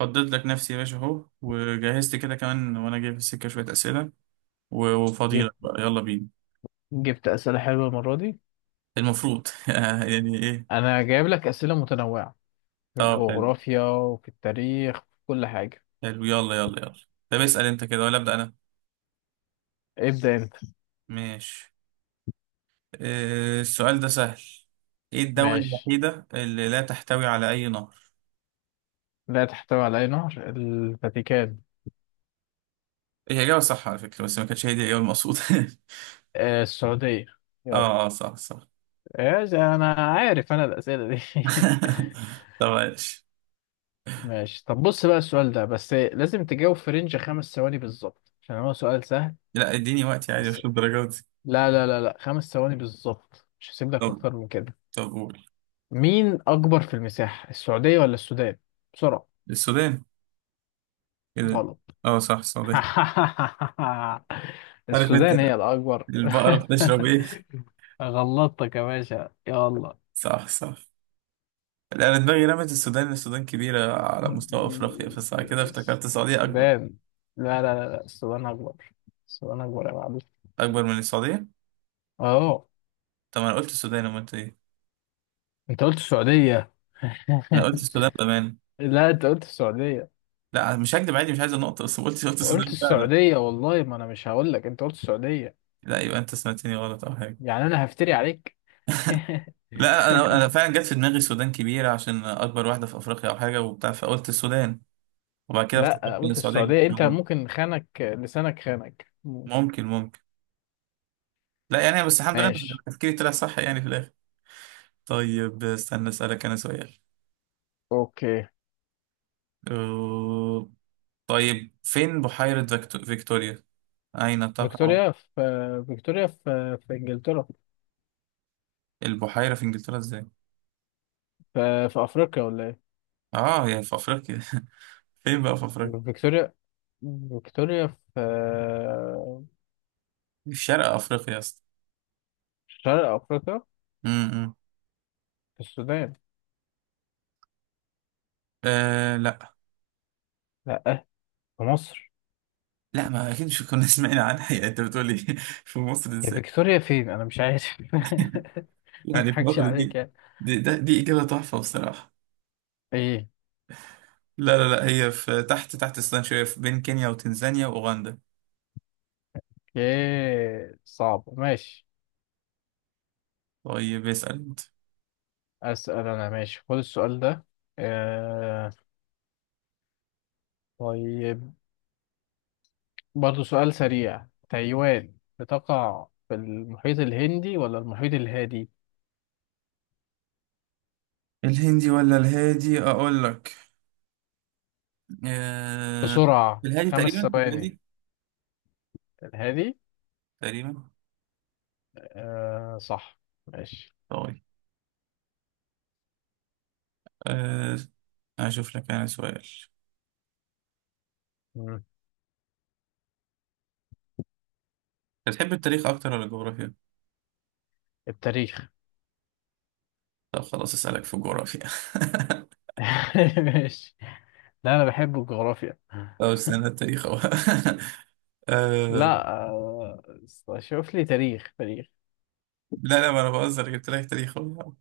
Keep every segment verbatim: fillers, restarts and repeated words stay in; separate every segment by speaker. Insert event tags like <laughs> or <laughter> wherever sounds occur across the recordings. Speaker 1: فضيت لك نفسي يا باشا اهو، وجهزت كده كمان وانا جاي في السكه شويه اسئله و- وفضيلك
Speaker 2: جبت
Speaker 1: بقى. يلا بينا.
Speaker 2: جبت أسئلة حلوة المرة دي.
Speaker 1: المفروض. <laughs> يعني ايه؟
Speaker 2: أنا جايب لك أسئلة متنوعة في
Speaker 1: طب حلو
Speaker 2: الجغرافيا وفي التاريخ في كل حاجة.
Speaker 1: حلو. يلا يلا يلا. طب اسال انت كده ولا ابدا انا؟
Speaker 2: ابدأ أنت.
Speaker 1: ماشي. آه، السؤال ده سهل. ايه الدوله
Speaker 2: ماشي.
Speaker 1: الوحيده اللي لا تحتوي على اي نهر؟
Speaker 2: لا تحتوي على أي نهر، الفاتيكان.
Speaker 1: هي اجابه صح على فكره، بس ما كانتش هي دي الاجابه المقصوده. <laughs>
Speaker 2: آه السعودية. يلا.
Speaker 1: اه اه، صح صح.
Speaker 2: إيش أنا عارف أنا الأسئلة دي. <laughs>
Speaker 1: <laughs> طب ماشي.
Speaker 2: ماشي. طب بص بقى السؤال ده بس لازم تجاوب في رينج خمس ثواني بالظبط عشان هو سؤال سهل.
Speaker 1: لا اديني وقتي عادي،
Speaker 2: بس.
Speaker 1: مش الدرجات دي.
Speaker 2: لا لا لا لا، خمس ثواني بالظبط مش هسيب لك
Speaker 1: طب.
Speaker 2: أكتر من كده.
Speaker 1: طب قول
Speaker 2: مين أكبر في المساحة، السعودية ولا السودان؟ بسرعة.
Speaker 1: السودان. كده.
Speaker 2: غلط.
Speaker 1: اه صح، السودان.
Speaker 2: <laughs>
Speaker 1: عارف انت
Speaker 2: السودان هي الأكبر.
Speaker 1: البقرة
Speaker 2: <laughs>
Speaker 1: بتشرب ايه؟
Speaker 2: غلطتك يا باشا، يلا.
Speaker 1: صح صح. لا، انا دماغي رمت السودان. السودان كبيرة على مستوى افريقيا، بس بعد كده افتكرت السعودية اكبر.
Speaker 2: السودان. لا لا لا لا، السودان أكبر. السودان أكبر يا معلم.
Speaker 1: اكبر من السعودية؟
Speaker 2: أهو.
Speaker 1: طب ما انا قلت السودان، امال انت ايه؟
Speaker 2: أنت قلت السعودية.
Speaker 1: انا قلت السودان بامان.
Speaker 2: <laughs> لا أنت قلت السعودية.
Speaker 1: لا مش هكدب عادي، مش عايز النقطة، بس قلت قلت
Speaker 2: قلت
Speaker 1: السودان فعلا.
Speaker 2: السعودية، والله ما أنا مش هقول لك. أنت قلت السعودية.
Speaker 1: لا يبقى انت سمعتني غلط او حاجة.
Speaker 2: يعني أنا هفتري عليك. <laughs>
Speaker 1: لا انا انا فعلا جت في دماغي السودان كبيرة عشان اكبر واحدة في افريقيا او حاجة وبتاع، فقلت السودان. وبعد كده
Speaker 2: لا
Speaker 1: افتكرت ان
Speaker 2: قلت
Speaker 1: السعودية
Speaker 2: السعودية.
Speaker 1: كبيرة
Speaker 2: أنت
Speaker 1: برضه.
Speaker 2: ممكن خانك لسانك، خانك ممكن.
Speaker 1: ممكن ممكن. لا يعني، بس الحمد لله
Speaker 2: ماشي.
Speaker 1: تفكيري طلع صح يعني في الاخر. طيب استنى اسألك انا سؤال.
Speaker 2: أوكي.
Speaker 1: أه... طيب فين بحيرة فيكتو- فيكتوريا؟ أين تقع؟
Speaker 2: فيكتوريا في فيكتوريا في في انجلترا.
Speaker 1: البحيرة في إنجلترا إزاي؟
Speaker 2: في في افريقيا ولا ايه؟
Speaker 1: آه هي في أفريقيا. <laughs> فين بقى في أفريقيا؟
Speaker 2: فيكتوريا فيكتوريا في
Speaker 1: في شرق أفريقيا يا اسطى.
Speaker 2: في شرق افريقيا.
Speaker 1: امم.
Speaker 2: في السودان.
Speaker 1: آه لا.
Speaker 2: لا. في مصر.
Speaker 1: لا ما أكيد، مش كنا <laughs> سمعنا عنها يعني، أنت بتقولي <laughs> في مصر
Speaker 2: هي
Speaker 1: إزاي؟
Speaker 2: فيكتوريا فين؟ انا مش عارف. <laughs> ما
Speaker 1: يعني في
Speaker 2: اضحكش
Speaker 1: مصر
Speaker 2: عليك
Speaker 1: دي؟
Speaker 2: يعني.
Speaker 1: دي, ده دي إجابة تحفة بصراحة.
Speaker 2: ايه.
Speaker 1: لا لا لا، هي في تحت تحت السودان شوية، في بين كينيا وتنزانيا وأوغندا.
Speaker 2: ايه صعب. ماشي.
Speaker 1: طيب اسأل أنت.
Speaker 2: اسال انا. ماشي، خد السؤال ده. آه... طيب. برضه سؤال سريع. تايوان بتقع في المحيط الهندي ولا المحيط الهادي؟
Speaker 1: الهندي ولا الهادي أقول لك. آه...
Speaker 2: بسرعة،
Speaker 1: الهادي،
Speaker 2: خمس
Speaker 1: تقريبا
Speaker 2: ثواني
Speaker 1: الهادي.
Speaker 2: الهادي.
Speaker 1: تقريبا.
Speaker 2: آه صح. ماشي.
Speaker 1: طيب. أه أشوف لك أنا سؤال.
Speaker 2: مم.
Speaker 1: بتحب التاريخ أكتر ولا الجغرافيا؟
Speaker 2: التاريخ.
Speaker 1: طب خلاص أسألك في الجغرافيا. <laughs>
Speaker 2: <laughs> ماشي. لا أنا بحب الجغرافيا.
Speaker 1: طب استنى، التاريخ أهو. <laughs> أه
Speaker 2: لا آه. شوف لي تاريخ تاريخ.
Speaker 1: لا. لا ما أنا بهزر، جبت لك تاريخ أهو.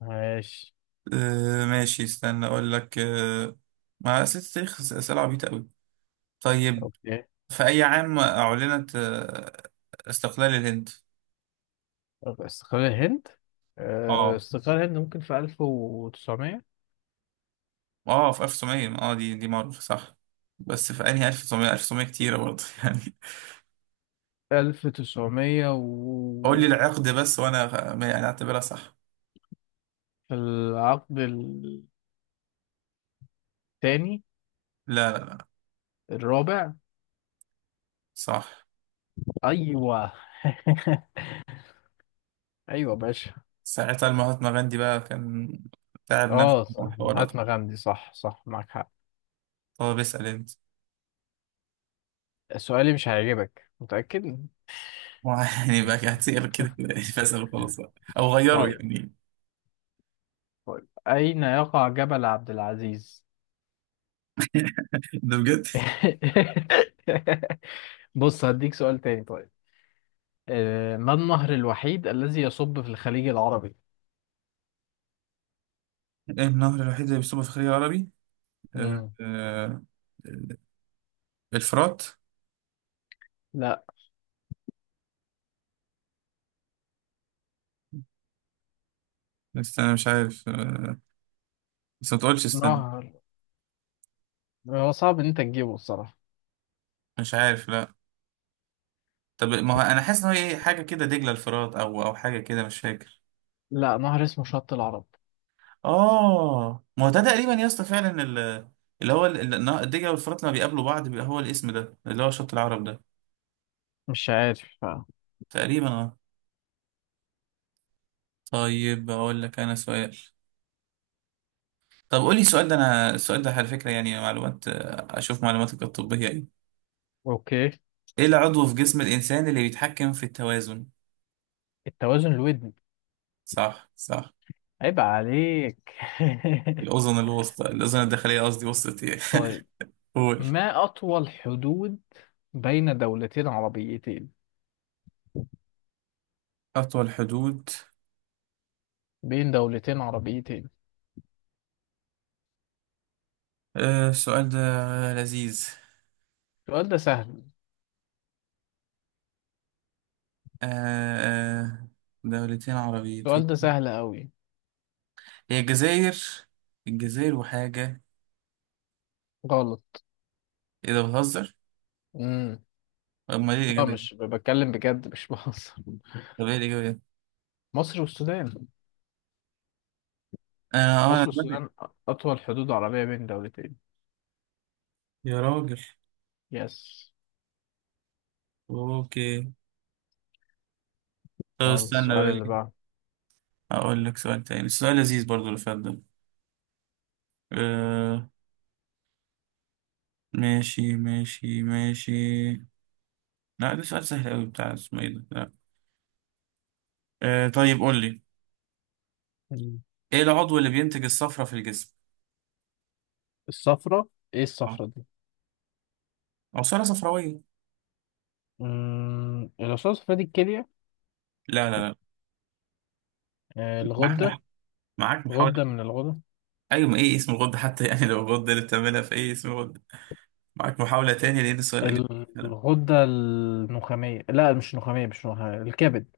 Speaker 2: ماشي.
Speaker 1: أه ماشي، استنى أقول لك. أه، ما أسئلة التاريخ أس- أسئلة عبيطة أوي. طيب،
Speaker 2: أوكي.
Speaker 1: في أي عام أعلنت آه، استقلال الهند؟
Speaker 2: طب استقلال الهند. آه
Speaker 1: أه
Speaker 2: استقلال الهند ممكن في ألف وتسعمية.
Speaker 1: أه، في ألف وتسعمائة. أه دي دي معروفة صح. بس في أنهي ألف وتسعمية؟ ألف وتسعمية كتيرة برضه <laughs> يعني.
Speaker 2: ألف وتسعمية
Speaker 1: قول لي
Speaker 2: و
Speaker 1: العقد بس وانا غ- يعني اعتبرها صح.
Speaker 2: في العقد الثاني.
Speaker 1: لا لا لا.
Speaker 2: الرابع.
Speaker 1: صح.
Speaker 2: أيوه. <laughs> أيوه باشا.
Speaker 1: ساعتها المهاتما غاندي بقى كان تعب نفسه
Speaker 2: اه صح.
Speaker 1: وحوارات.
Speaker 2: هاتنا غمدي صح صح معاك حق.
Speaker 1: طب اسال انت.
Speaker 2: سؤالي مش هيعجبك، متأكد.
Speaker 1: <laughs> يعني بقى هتسير كده كده يعني، فاسال وخلاص بقى، او غيره
Speaker 2: طيب
Speaker 1: يعني.
Speaker 2: طيب. أين يقع جبل عبد العزيز؟
Speaker 1: <laughs> ده بجد.
Speaker 2: <laughs> بص هديك سؤال تاني. طيب. آه، ما النهر الوحيد الذي يصب في الخليج العربي؟
Speaker 1: النهر الوحيد اللي بيصب في الخليج العربي. آه،
Speaker 2: مم.
Speaker 1: آه، الفرات.
Speaker 2: لا.
Speaker 1: استنى، مش عارف. آه، بس ما تقولش استنى.
Speaker 2: نهر. هو صعب ان انت تجيبه الصراحة.
Speaker 1: مش عارف لا. طب ما هو انا حاسس ان هو إيه، حاجه كده، دجله الفرات او او حاجه كده، مش فاكر.
Speaker 2: لا نهر اسمه شط العرب.
Speaker 1: اه ما هو ده تقريبا يا اسطى فعلا، ال- اللي هو ال- ال- الدجله والفرات لما بيقابلوا بعض بيبقى هو الاسم ده، اللي هو شط العرب ده.
Speaker 2: مش عارف آه.
Speaker 1: تقريبا اه. طيب اقول لك انا سؤال. طب قول لي السؤال ده. انا السؤال ده على فكره يعني معلومات، آه، اشوف معلوماتك الطبيه ايه.
Speaker 2: اوكي.
Speaker 1: ايه العضو في جسم الانسان اللي بيتحكم في التوازن؟
Speaker 2: التوازن الودني.
Speaker 1: صح صح.
Speaker 2: عيب عليك.
Speaker 1: الاذن الوسطى، الاذن الداخليه قصدي. وسطى ايه؟
Speaker 2: <laughs> طيب.
Speaker 1: <laughs> قول.
Speaker 2: ما أطول حدود بين دولتين عربيتين؟
Speaker 1: اطول حدود.
Speaker 2: بين دولتين عربيتين.
Speaker 1: آه السؤال ده لذيذ.
Speaker 2: السؤال ده سهل.
Speaker 1: آه آه دولتين
Speaker 2: السؤال
Speaker 1: عربيتين.
Speaker 2: ده سهل أوي.
Speaker 1: هي الجزائر. الجزائر وحاجة.
Speaker 2: غلط.
Speaker 1: ايه ده، بتهزر؟
Speaker 2: امم.
Speaker 1: امال ايه
Speaker 2: لا
Speaker 1: الإجابة
Speaker 2: مش
Speaker 1: دي؟
Speaker 2: بتكلم بجد، مش <laughs> بهزر.
Speaker 1: طب ايه الإجابة دي؟
Speaker 2: مصر والسودان.
Speaker 1: انا اه انا
Speaker 2: مصر والسودان،
Speaker 1: دلوقتي.
Speaker 2: أطول حدود عربية بين دولتين.
Speaker 1: يا راجل.
Speaker 2: يس.
Speaker 1: اوكي. طب
Speaker 2: يلا
Speaker 1: استنى
Speaker 2: السؤال اللي
Speaker 1: بقى.
Speaker 2: بعده.
Speaker 1: اقول لك سؤال تاني. السؤال لذيذ برضو اللي فات ده. آه ماشي ماشي ماشي. لا ده سؤال سهل قوي بتاع اسمه ايه ده. لا. آه طيب قول لي.
Speaker 2: مم.
Speaker 1: ايه العضو اللي بينتج الصفرة في الجسم؟
Speaker 2: الصفرة. إيه
Speaker 1: آه،
Speaker 2: الصفرة دي؟
Speaker 1: عصارة صفراوية.
Speaker 2: امم الأصوات الصفرا دي الكلية.
Speaker 1: لا لا لا.
Speaker 2: آه،
Speaker 1: معاك
Speaker 2: الغدة.
Speaker 1: مح... معاك محاولة.
Speaker 2: غدة من الغدة.
Speaker 1: ايوه، ما ايه اسم الغدة حتى يعني، لو الغدة اللي بتعملها في ايه، اسم الغدة؟ معاك محاولة تانية، لأن السؤال إجابة فعلا.
Speaker 2: الغدة النخامية. لا مش نخامية مش نخامية، الكبد.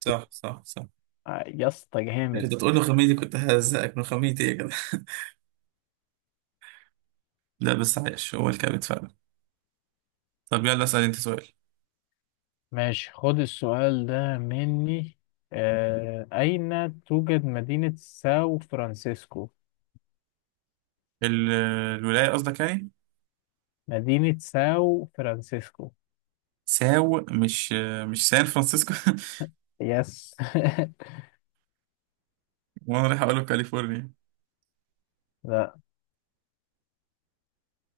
Speaker 1: صح صح صح.
Speaker 2: آه، يا اسطى جامد.
Speaker 1: كنت تقول له خميني دي كنت ههزقك من خمينتي، إيه كده. <laughs> لا بس عايش هو الكابت فعلا. طب يلا اسأل أنت سؤال.
Speaker 2: ماشي خد السؤال ده مني. آه، أين توجد مدينة ساو فرانسيسكو؟
Speaker 1: ال- الولاية قصدك يعني.
Speaker 2: مدينة ساو فرانسيسكو.
Speaker 1: ساو مش، مش سان فرانسيسكو؟
Speaker 2: يس.
Speaker 1: <laughs> وأنا رايح أقوله كاليفورنيا.
Speaker 2: <laughs> لا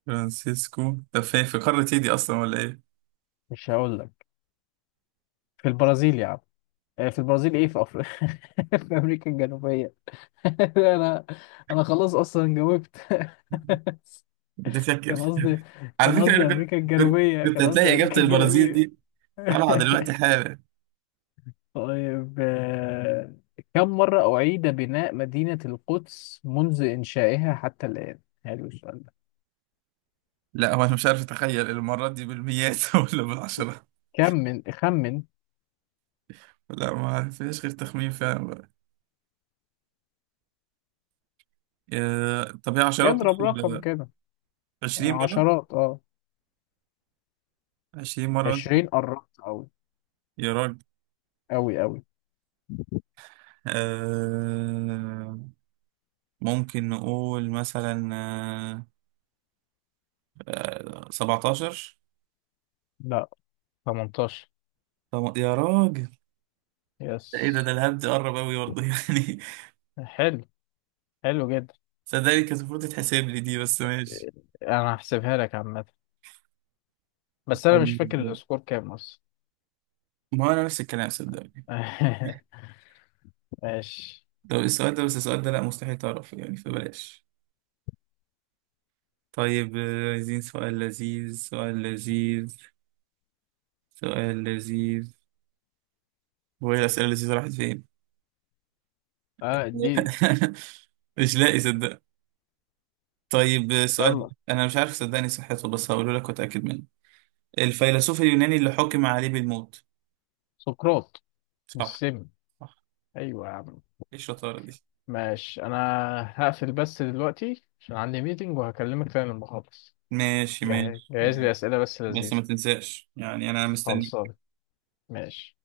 Speaker 1: فرانسيسكو، طب فين في قارة إيه دي أصلا ولا إيه؟
Speaker 2: مش هقول لك. في البرازيل يا عم. آه، في البرازيل. ايه في افريقيا. <laughs> في امريكا الجنوبية. <laughs> انا انا خلاص اصلا جاوبت. <laughs>
Speaker 1: بتفكر.
Speaker 2: كان قصدي.
Speaker 1: <laughs> على
Speaker 2: كان
Speaker 1: فكرة
Speaker 2: قصدي
Speaker 1: أنا كنت
Speaker 2: امريكا
Speaker 1: كنت
Speaker 2: الجنوبية،
Speaker 1: كنت
Speaker 2: كان قصدي
Speaker 1: هتلاقي
Speaker 2: امريكا
Speaker 1: إجابة البرازيل
Speaker 2: الجنوبية.
Speaker 1: دي طالعة دلوقتي
Speaker 2: <laughs>
Speaker 1: حالا.
Speaker 2: طيب آه، كم مرة أعيد بناء مدينة القدس منذ إنشائها حتى الآن؟ حلو السؤال ده.
Speaker 1: لا هو أنا مش عارف أتخيل المرات دي بالمئات <laughs> ولا بالعشرة.
Speaker 2: كم، من خمن.
Speaker 1: لا ما فيهاش غير تخمين فعلا. آه، طب هي عشرات
Speaker 2: اضرب رقم
Speaker 1: ال-
Speaker 2: كده.
Speaker 1: عشرين مرة.
Speaker 2: عشرات اه
Speaker 1: عشرين مرة مثلا.
Speaker 2: عشرين قربت أوي.
Speaker 1: يا راجل.
Speaker 2: أوي أوي.
Speaker 1: آه، ممكن نقول مثلا آه، آه، سبعتاشر.
Speaker 2: لا. تمنتاشر.
Speaker 1: طب يا راجل.
Speaker 2: يس.
Speaker 1: ده ايه ده، ده الهبد دي قرب اوي برضه <laughs> يعني.
Speaker 2: حلو. حلو جدا.
Speaker 1: صدقني كانت المفروض تتحسب لي دي، بس ماشي.
Speaker 2: انا هحسبها لك عامة. بس انا مش فاكر
Speaker 1: طيب.
Speaker 2: السكور كام اصلا.
Speaker 1: ما هو انا نفس الكلام صدقني.
Speaker 2: <laughs> ماشي.
Speaker 1: لو السؤال ده، بس السؤال ده لا، مستحيل تعرف يعني فبلاش. طيب آه، عايزين سؤال لذيذ، سؤال لذيذ، سؤال لذيذ. وهي الأسئلة اللذيذة راحت فين؟
Speaker 2: اه دي.
Speaker 1: <laughs> مش لاقي صدق. طيب سؤال
Speaker 2: يلا.
Speaker 1: انا مش عارف صدقني صحته، بس هقوله لك واتاكد منه. الفيلسوف اليوناني اللي حكم عليه بالموت؟
Speaker 2: سقراط.
Speaker 1: صح.
Speaker 2: بالسم.
Speaker 1: صح.
Speaker 2: ايوه يا عم.
Speaker 1: ايه الشطاره دي.
Speaker 2: ماشي. انا هقفل بس دلوقتي عشان عندي ميتنج وهكلمك تاني لما اخلص.
Speaker 1: ماشي
Speaker 2: جهز
Speaker 1: ماشي.
Speaker 2: جهز لي اسئله بس
Speaker 1: بس ما
Speaker 2: لذيذه.
Speaker 1: تنساش يعني، انا مستني.
Speaker 2: خلصان. ماشي